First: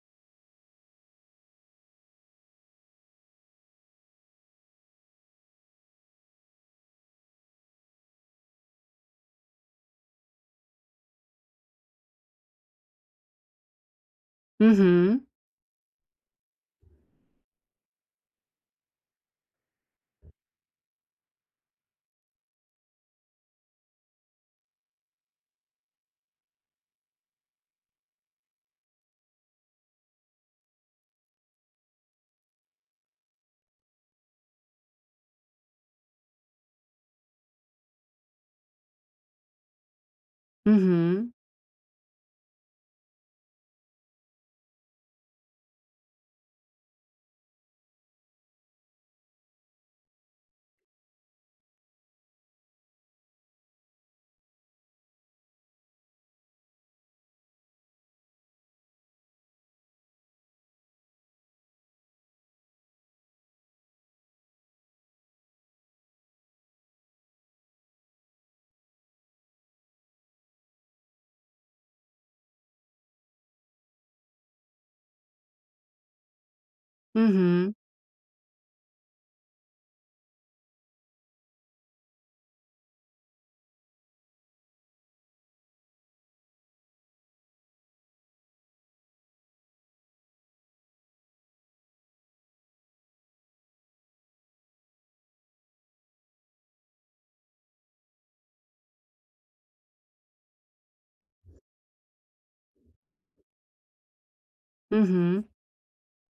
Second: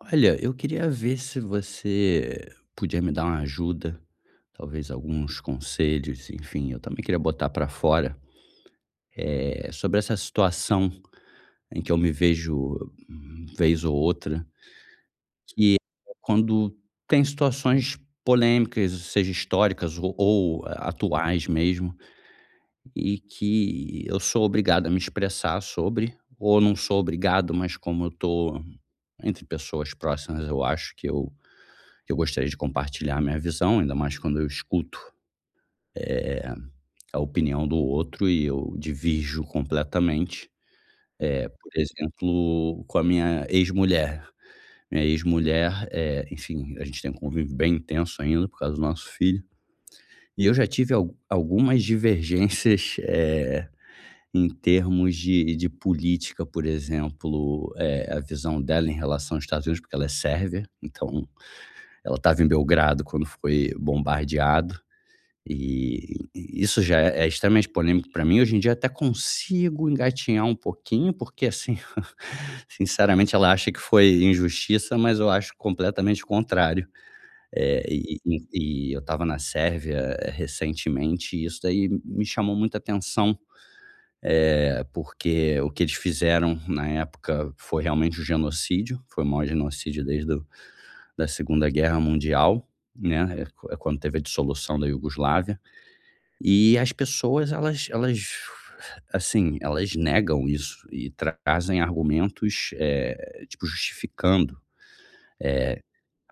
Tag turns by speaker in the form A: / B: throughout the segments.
A: Olha, eu queria ver se você podia me dar uma ajuda, talvez alguns conselhos, enfim, eu também queria botar pra fora, sobre essa situação em que eu me vejo vez ou outra,
B: Uhum,
A: que é quando tem situações polêmicas, seja históricas ou atuais mesmo, e que eu sou obrigado a me expressar sobre, ou não sou obrigado, mas como eu tô entre pessoas próximas, eu acho que eu gostaria de compartilhar minha visão, ainda mais quando eu escuto eh, a opinião do outro e eu divirjo completamente.
B: uhum,
A: Por exemplo, com a minha ex-mulher. Minha ex-mulher, enfim, a gente tem um convívio bem intenso ainda por causa do nosso filho. E eu já tive algumas divergências em termos de política, por exemplo, a visão dela em relação aos Estados Unidos, porque ela é sérvia, então ela estava em Belgrado quando foi bombardeado. E isso já é extremamente polêmico para mim. Hoje em dia até consigo engatinhar um pouquinho, porque assim, sinceramente ela acha que foi injustiça, mas eu acho completamente o contrário.
B: uhum,
A: E eu estava na Sérvia recentemente e isso daí me chamou muita atenção, porque o que eles fizeram na época foi realmente um genocídio, foi o maior genocídio desde do da Segunda Guerra Mundial, né, é quando teve a dissolução da Iugoslávia. E as pessoas elas, assim, elas negam isso e trazem argumentos, tipo, justificando.
B: uhum.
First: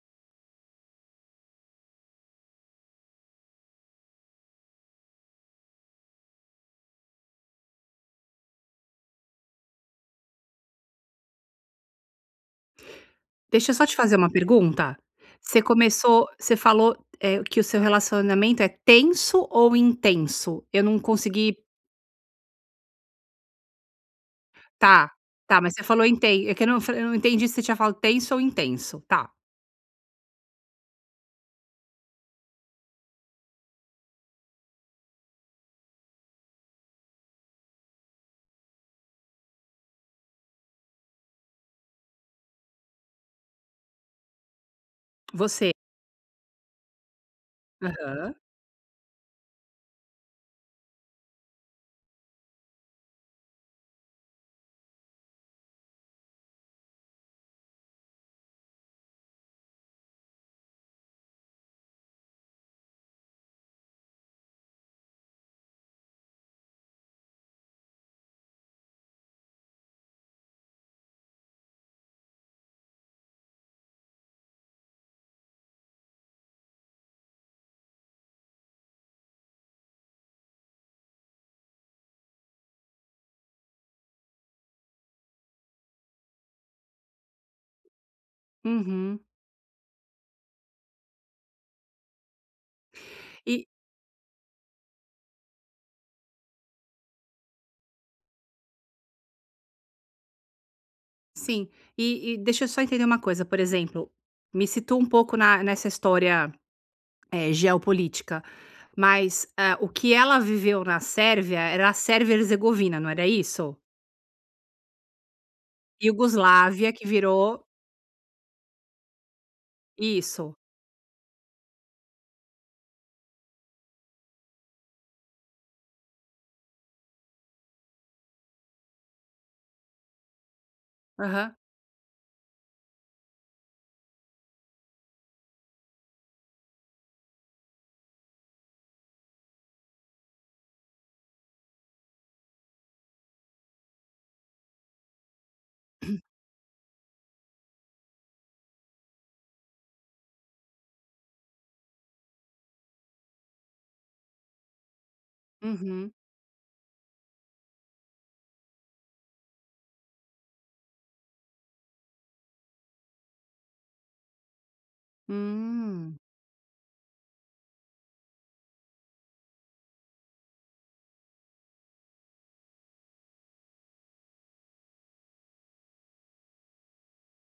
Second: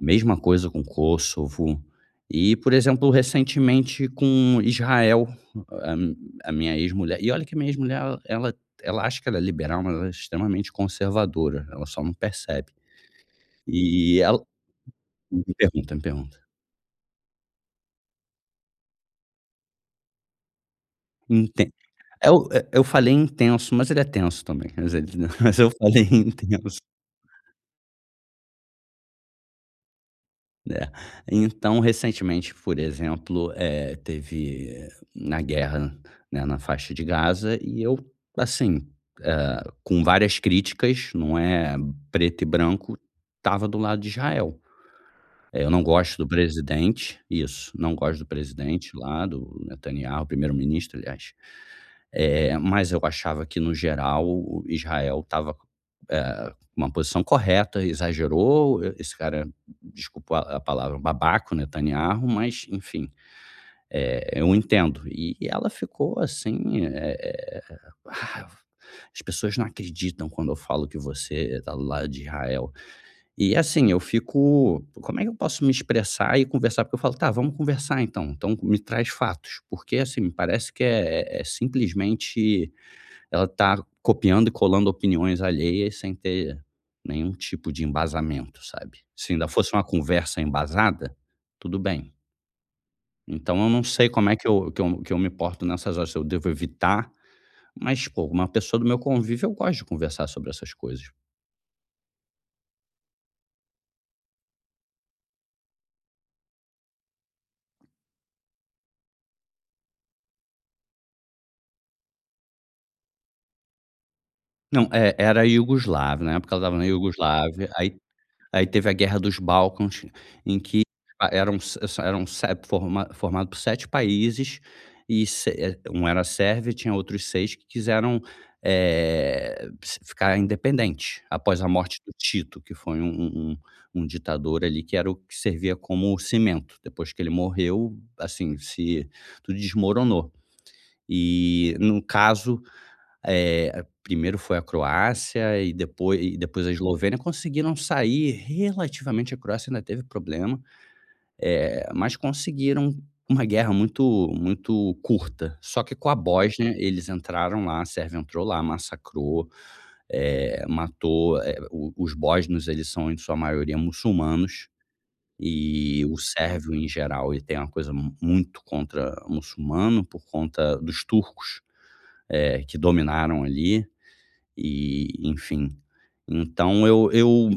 A: A mesma coisa com Kosovo e, por exemplo, recentemente com Israel, a a minha ex-mulher e olha que a minha ex-mulher ela ela acha que ela é liberal, mas ela é extremamente conservadora, ela só não percebe.
B: Deixa eu só te fazer
A: E
B: uma
A: ela
B: pergunta.
A: me
B: Você
A: pergunta, me
B: começou
A: pergunta.
B: você falou, que o seu relacionamento é tenso ou intenso? Eu não consegui.
A: Inten eu eu falei intenso, mas ele é tenso também, mas ele
B: Tá,
A: mas
B: tá,
A: eu
B: mas você
A: falei
B: falou inten, é que eu
A: intenso.
B: não eu não entendi se você tinha falado tenso ou intenso. Tá,
A: É. Então, recentemente, por exemplo, teve na guerra, né, na faixa de Gaza, e eu, assim, com várias críticas, não é preto e branco, estava do lado de Israel. Eu
B: você.
A: não gosto do presidente, isso, não gosto do
B: Aham,
A: presidente lá, do Netanyahu, primeiro-ministro, aliás. Mas eu achava que, no geral, o Israel estava, com uma posição correta, exagerou, e esse cara, desculpa a palavra, babaca, o Netanyahu, mas enfim, eu entendo. E ela ficou assim, "Ah, as pessoas não acreditam quando eu falo que você está do lado de Israel". E assim, eu fico, como é que eu posso me expressar e conversar? Porque eu falo: "Tá, vamos conversar então, me traz fatos", porque assim, me parece que é simplesmente ela está copiando e colando opiniões alheias sem ter nenhum tipo de embasamento, sabe.
B: uhum.
A: Se ainda fosse uma conversa embasada, tudo bem. Então
B: E
A: eu não sei como é que eu me porto nessas horas, se eu devo evitar, mas, pô, uma pessoa do meu convívio eu gosto de conversar sobre essas coisas.
B: sim, e deixa eu só entender uma coisa, por exemplo, me situa um pouco na nessa história. É, geopolítica. Mas, ah, o que ela viveu na Sérvia era a Sérvia e Herzegovina, não era isso?
A: Não, era iugoslávia, na época ela estava na
B: Iugoslávia que virou
A: Iugoslávia, aí teve a Guerra dos Balcãs,
B: isso.
A: em que a eram se forma formado por 7 países e se eh, um era sérvio e tinha outros 6 que quiseram, se ficar independente
B: Aham.
A: após a morte do Tito, que foi um ditador ali que era o que servia como cimento. Depois que ele morreu, assim, se tudo desmoronou. E, no caso, primeiro foi a Croácia e depois a Eslovênia, conseguiram sair relativamente, a Croácia ainda teve problema, mas conseguiram uma guerra muito muito curta. Só que com
B: Uhum.
A: a Bósnia, eles entraram lá, a Sérvia entrou lá, massacrou, matou, o os bósnios, eles são em sua maioria muçulmanos, e o
B: Hum.
A: sérvio em geral, ele tem uma coisa muito contra muçulmano, por conta dos turcos, que dominaram ali. E, enfim. Então eu,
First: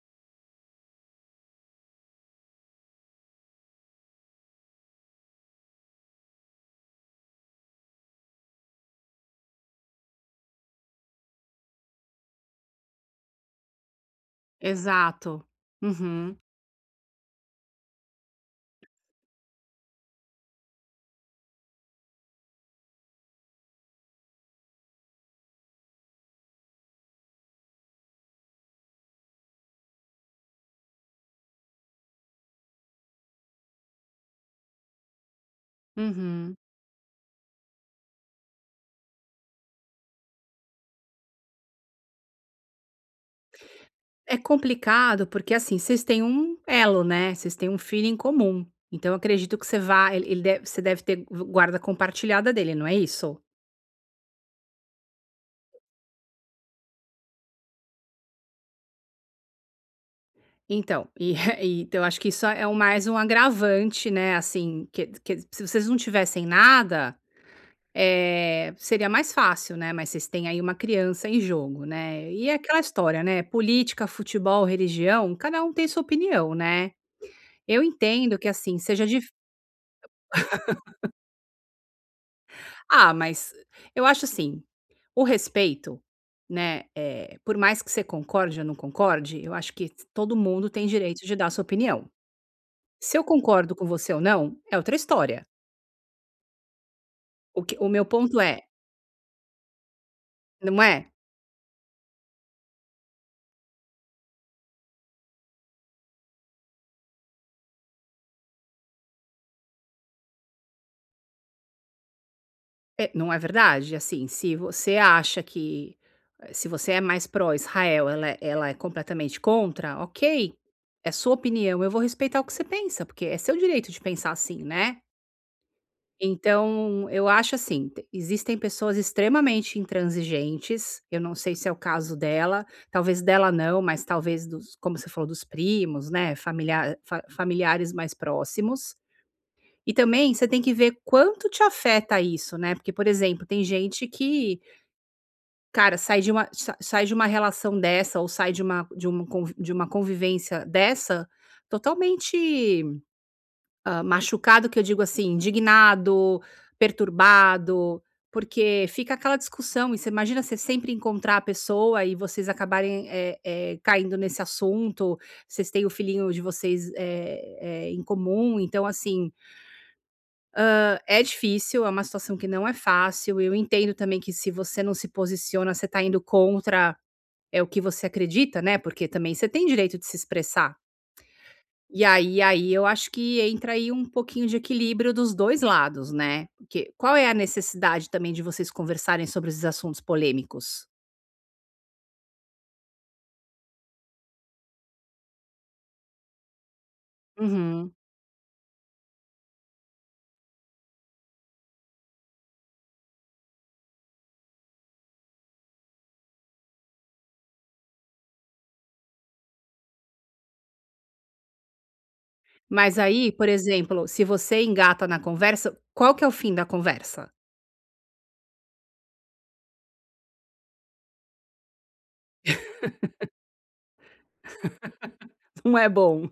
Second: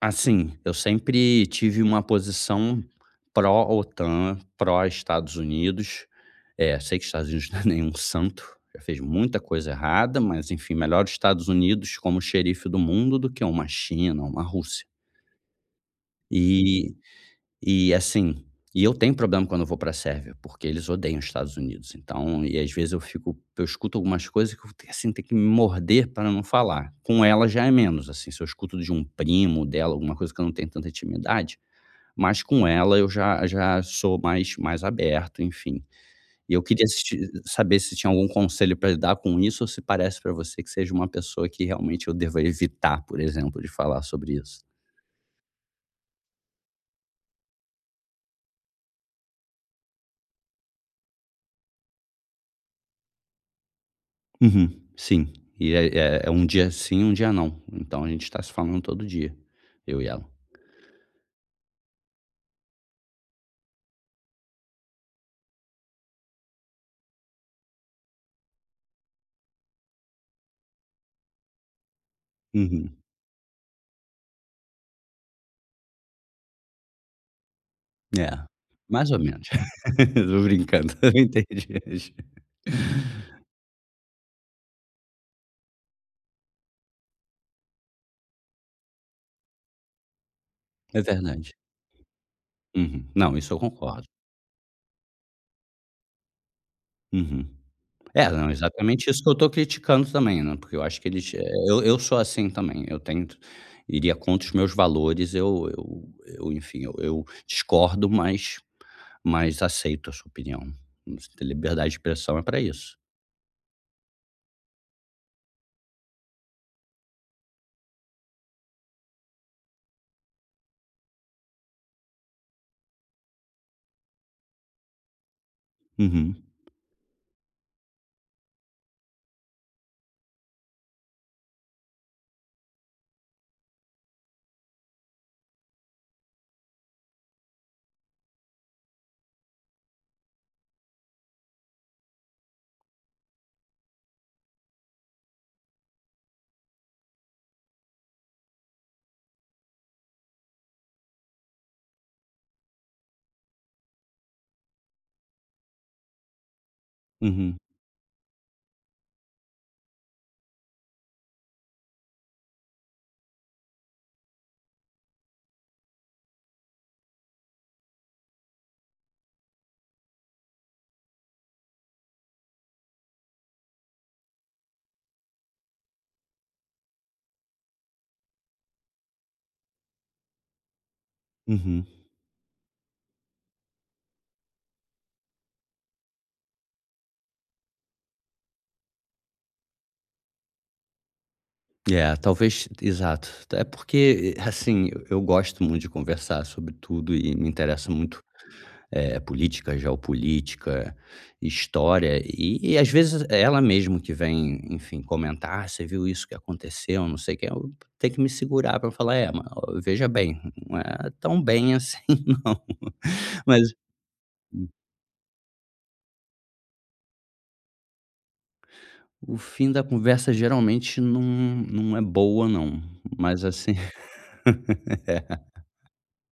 A: assim, eu sempre tive uma posição pró-OTAN, pró-Estados Unidos. Sei que Estados Unidos não é nenhum santo, já fez muita coisa errada, mas enfim, melhor os Estados Unidos como xerife do mundo do que uma China, uma Rússia.
B: Exato. Uhum.
A: E e assim, e eu tenho problema quando eu vou para a Sérvia, porque eles odeiam os Estados Unidos, então e às vezes eu escuto algumas coisas que eu tenho, assim, tenho que me morder para não falar. Com ela já é menos, assim, se eu escuto de um primo dela, alguma coisa que eu não tenho tanta intimidade, mas com ela eu já sou mais aberto, enfim. E
B: Uhum.
A: eu queria assistir saber se tinha algum conselho para lidar com isso ou se parece para você que seja uma pessoa que realmente eu deva evitar, por exemplo, de falar sobre
B: É
A: isso.
B: complicado, porque, assim, vocês têm um elo, né, vocês têm um filho em comum. Então, eu acredito que você vá ele ele deve você deve ter guarda compartilhada dele, não é isso?
A: Uhum, sim. E é um dia sim, um dia não. Então a gente tá se falando todo dia, eu e ela.
B: Então, e e então acho que isso é o mais um agravante, né, assim, que se vocês não tivessem nada, seria mais fácil, né, mas vocês têm aí uma criança em jogo, né. E é aquela
A: Uhum.
B: história, né, política, futebol, religião, cada um tem sua opinião, né. Eu
A: É,
B: entendo que, assim, seja
A: mais ou
B: dif,
A: menos. Tô brincando, eu entendi.
B: ah, mas eu acho assim, o respeito, né, por mais que você concorde ou não concorde, eu acho que todo mundo tem
A: É
B: direito de
A: verdade.
B: dar sua opinião.
A: Uhum.
B: Se eu
A: Não, isso eu
B: concordo com
A: concordo.
B: você ou não, é outra história.
A: Uhum.
B: O que o meu
A: É,
B: ponto
A: não,
B: é,
A: exatamente isso que eu tô criticando também, né, porque eu
B: não
A: acho que
B: é?
A: eles, eu sou assim também, eu tento iria contra os meus valores, eu enfim, eu discordo, mas aceito a sua opinião. Liberdade de expressão é para isso.
B: É, não é verdade? Assim, se você acha que se você é mais pró-Israel, ela é completamente contra, ok, é sua opinião, eu vou respeitar o que você pensa, porque é seu direito de pensar assim, né.
A: Uhum,
B: Então, eu acho assim, te existem pessoas extremamente intransigentes, eu não sei se é o caso dela, talvez dela não, mas talvez dos, como você falou, dos primos, né, familiares mais próximos. E também você tem que ver quanto te afeta isso, né, porque, por exemplo, tem gente que, cara, sai de uma relação dessa ou sai de uma conv de uma convivência dessa totalmente, hã, machucado, que eu digo assim, indignado,
A: uhum,
B: perturbado, porque fica aquela discussão e você imagina você sempre encontrar a pessoa e vocês acabarem, caindo nesse assunto, vocês têm o filhinho de vocês, em comum, então assim, é difícil, é uma situação que não é fácil. Eu entendo também que se você não se posiciona, você tá indo contra, é o que você acredita, né, porque também você tem direito de se expressar.
A: uhum.
B: E aí eu acho que entra aí um pouquinho de equilíbrio dos 2 lados, né. Porque qual é a necessidade também de vocês conversarem sobre esses assuntos polêmicos?
A: É, talvez exato. É porque, assim, eu gosto muito de conversar sobre tudo e me interessa
B: Uhum.
A: muito, política, geopolítica, história, e às vezes é ela mesmo que vem, enfim, comentar: "Ah, você viu isso que aconteceu, não sei o quê", eu tenho que me segurar para falar: "É, mas ó, veja bem, não é tão bem assim não".
B: Mas aí, por
A: Mas
B: exemplo, se você engata na conversa, qual que é o fim da conversa?
A: o fim da conversa geralmente não é boa não, mas assim
B: Não é bom.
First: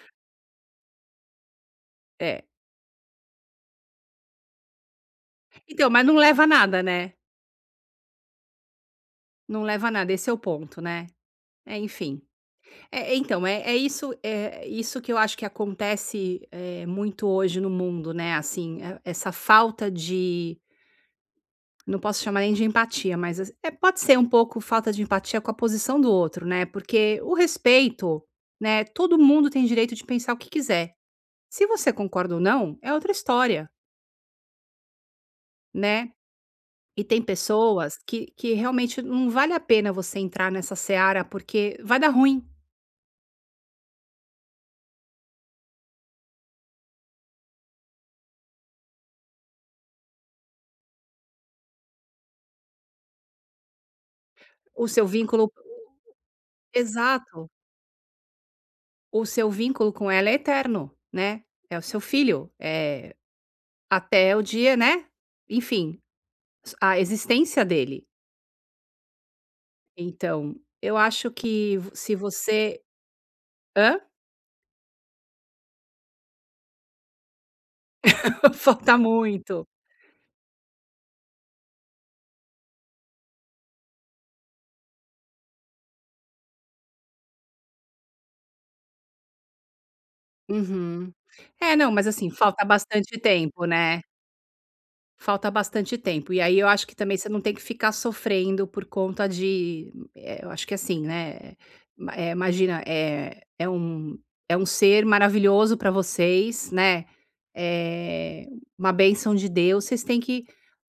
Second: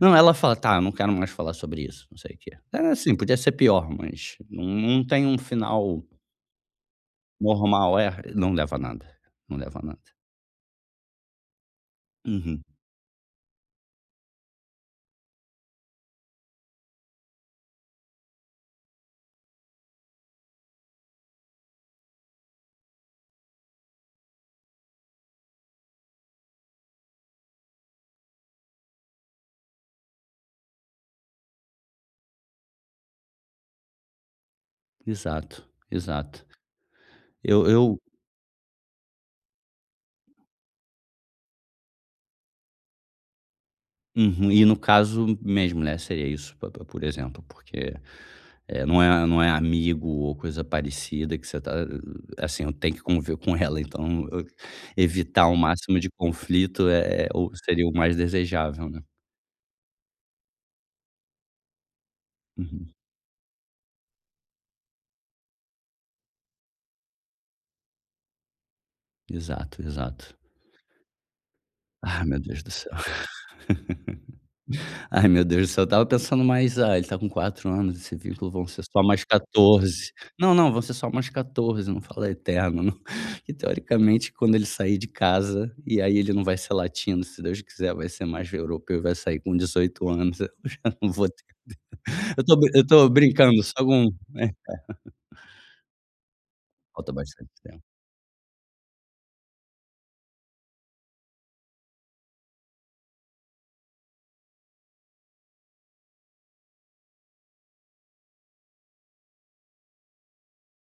A: Não, ela fala: "Tá, eu não quero mais falar sobre isso, não sei o
B: É.
A: quê". É assim, podia ser pior, mas não tem um
B: Então,
A: final
B: mas não leva a nada, né.
A: normal. É, não leva a nada, não
B: Não
A: leva a
B: leva a
A: nada.
B: nada, esse é o ponto, né. É, enfim.
A: Uhum.
B: É, é, então, é, é isso que eu acho que acontece muito hoje no mundo, né? Assim, é- essa falta de. Não posso chamar nem de empatia, mas as-, é, pode ser um pouco falta de empatia com a posição do outro, né? Porque o respeito, né? Todo mundo tem direito de pensar o que quiser. Se você concorda ou não, é outra história,
A: Exato,
B: né?
A: exato.
B: E tem
A: Eu
B: pessoas que realmente não vale a pena você entrar nessa seara, porque vai dar ruim
A: uhum. E no caso mesmo, né, seria isso, po po por exemplo, porque, não é amigo ou coisa parecida que você tá assim, eu tenho que conviver com ela, então eu
B: o seu vínculo.
A: evitar o máximo de conflito é é
B: Exato.
A: o seria o mais desejável, né.
B: O seu vínculo com ela é eterno, né, é o seu filho,
A: Uhum.
B: eh, até o dia, né, enfim, s a existência dele.
A: Exato, exato.
B: Então, eu acho que v se
A: Ah, meu Deus do
B: você,
A: céu.
B: hã?
A: Ai, meu Deus do céu, eu estava pensando mais: "Ah, ele está com 4 anos, esse vínculo vão ser
B: Falta
A: só mais
B: muito.
A: 14". Não, não, vão ser só mais 14, não fala eterno, não. Que teoricamente quando ele sair de casa, e aí ele não vai ser latino, se Deus quiser, vai ser mais europeu e vai sair com 18 anos, eu já não
B: Uhum.
A: vou ter
B: É, não, mas assim,
A: eu tô
B: falta
A: brin eu tô
B: bastante
A: brincando,
B: tempo,
A: só
B: né.
A: com é,
B: Falta bastante tempo. E aí eu acho que
A: falta
B: também você não
A: bastante
B: tem que
A: tempo.
B: ficar sofrendo por conta de, eu acho que assim, né, ma, imagina, é um ser maravilhoso para vocês, né, é uma bênção de Deus, vocês têm que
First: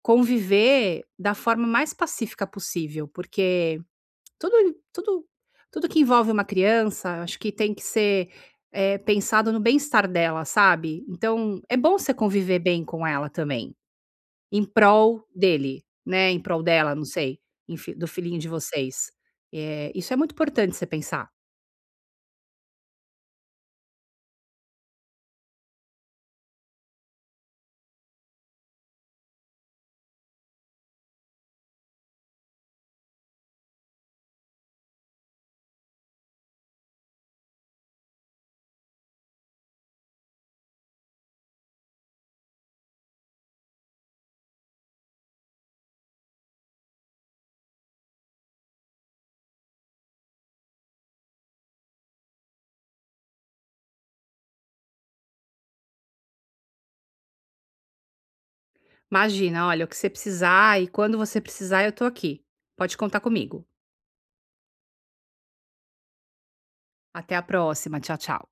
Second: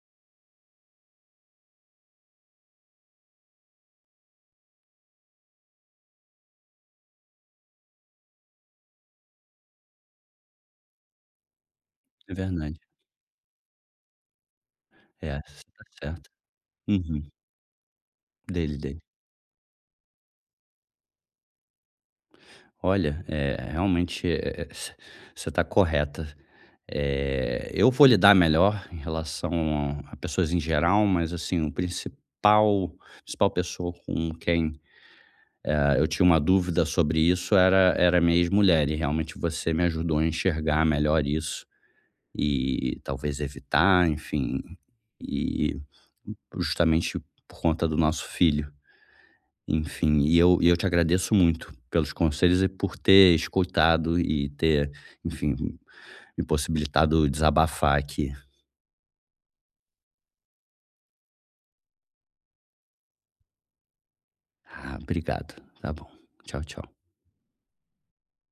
B: conviver da forma mais pacífica possível, porque tudo tudo tudo que envolve uma criança, acho que tem que ser, pensado no bem-estar dela, sabe. Então, é bom você
A: É
B: conviver
A: verdade.
B: bem com ela também. Em prol
A: É, você tá
B: dele,
A: certa.
B: né, em prol dela, não
A: Uhum.
B: sei, enfim, do filhinho de
A: Dele, dele.
B: vocês. Eh, isso é muito importante você pensar.
A: Olha, realmente, você está correta. Eu vou lidar melhor em relação a pessoas em geral, mas assim, o principal pessoa com quem, ah, eu tinha uma dúvida sobre isso era minha ex-mulher, e realmente você me ajudou a enxergar melhor isso e talvez evitar, enfim, e justamente por conta do nosso filho. Enfim, e eu te agradeço muito pelos conselhos e por ter escutado e ter, enfim, me possibilitado desabafar aqui.
B: Imagina: "Olha, o que você precisar e quando você precisar eu tô aqui. Pode contar comigo.
A: Ah, obrigado. Tá bom. Tchau, tchau.
B: Até a próxima. Tchau, tchau".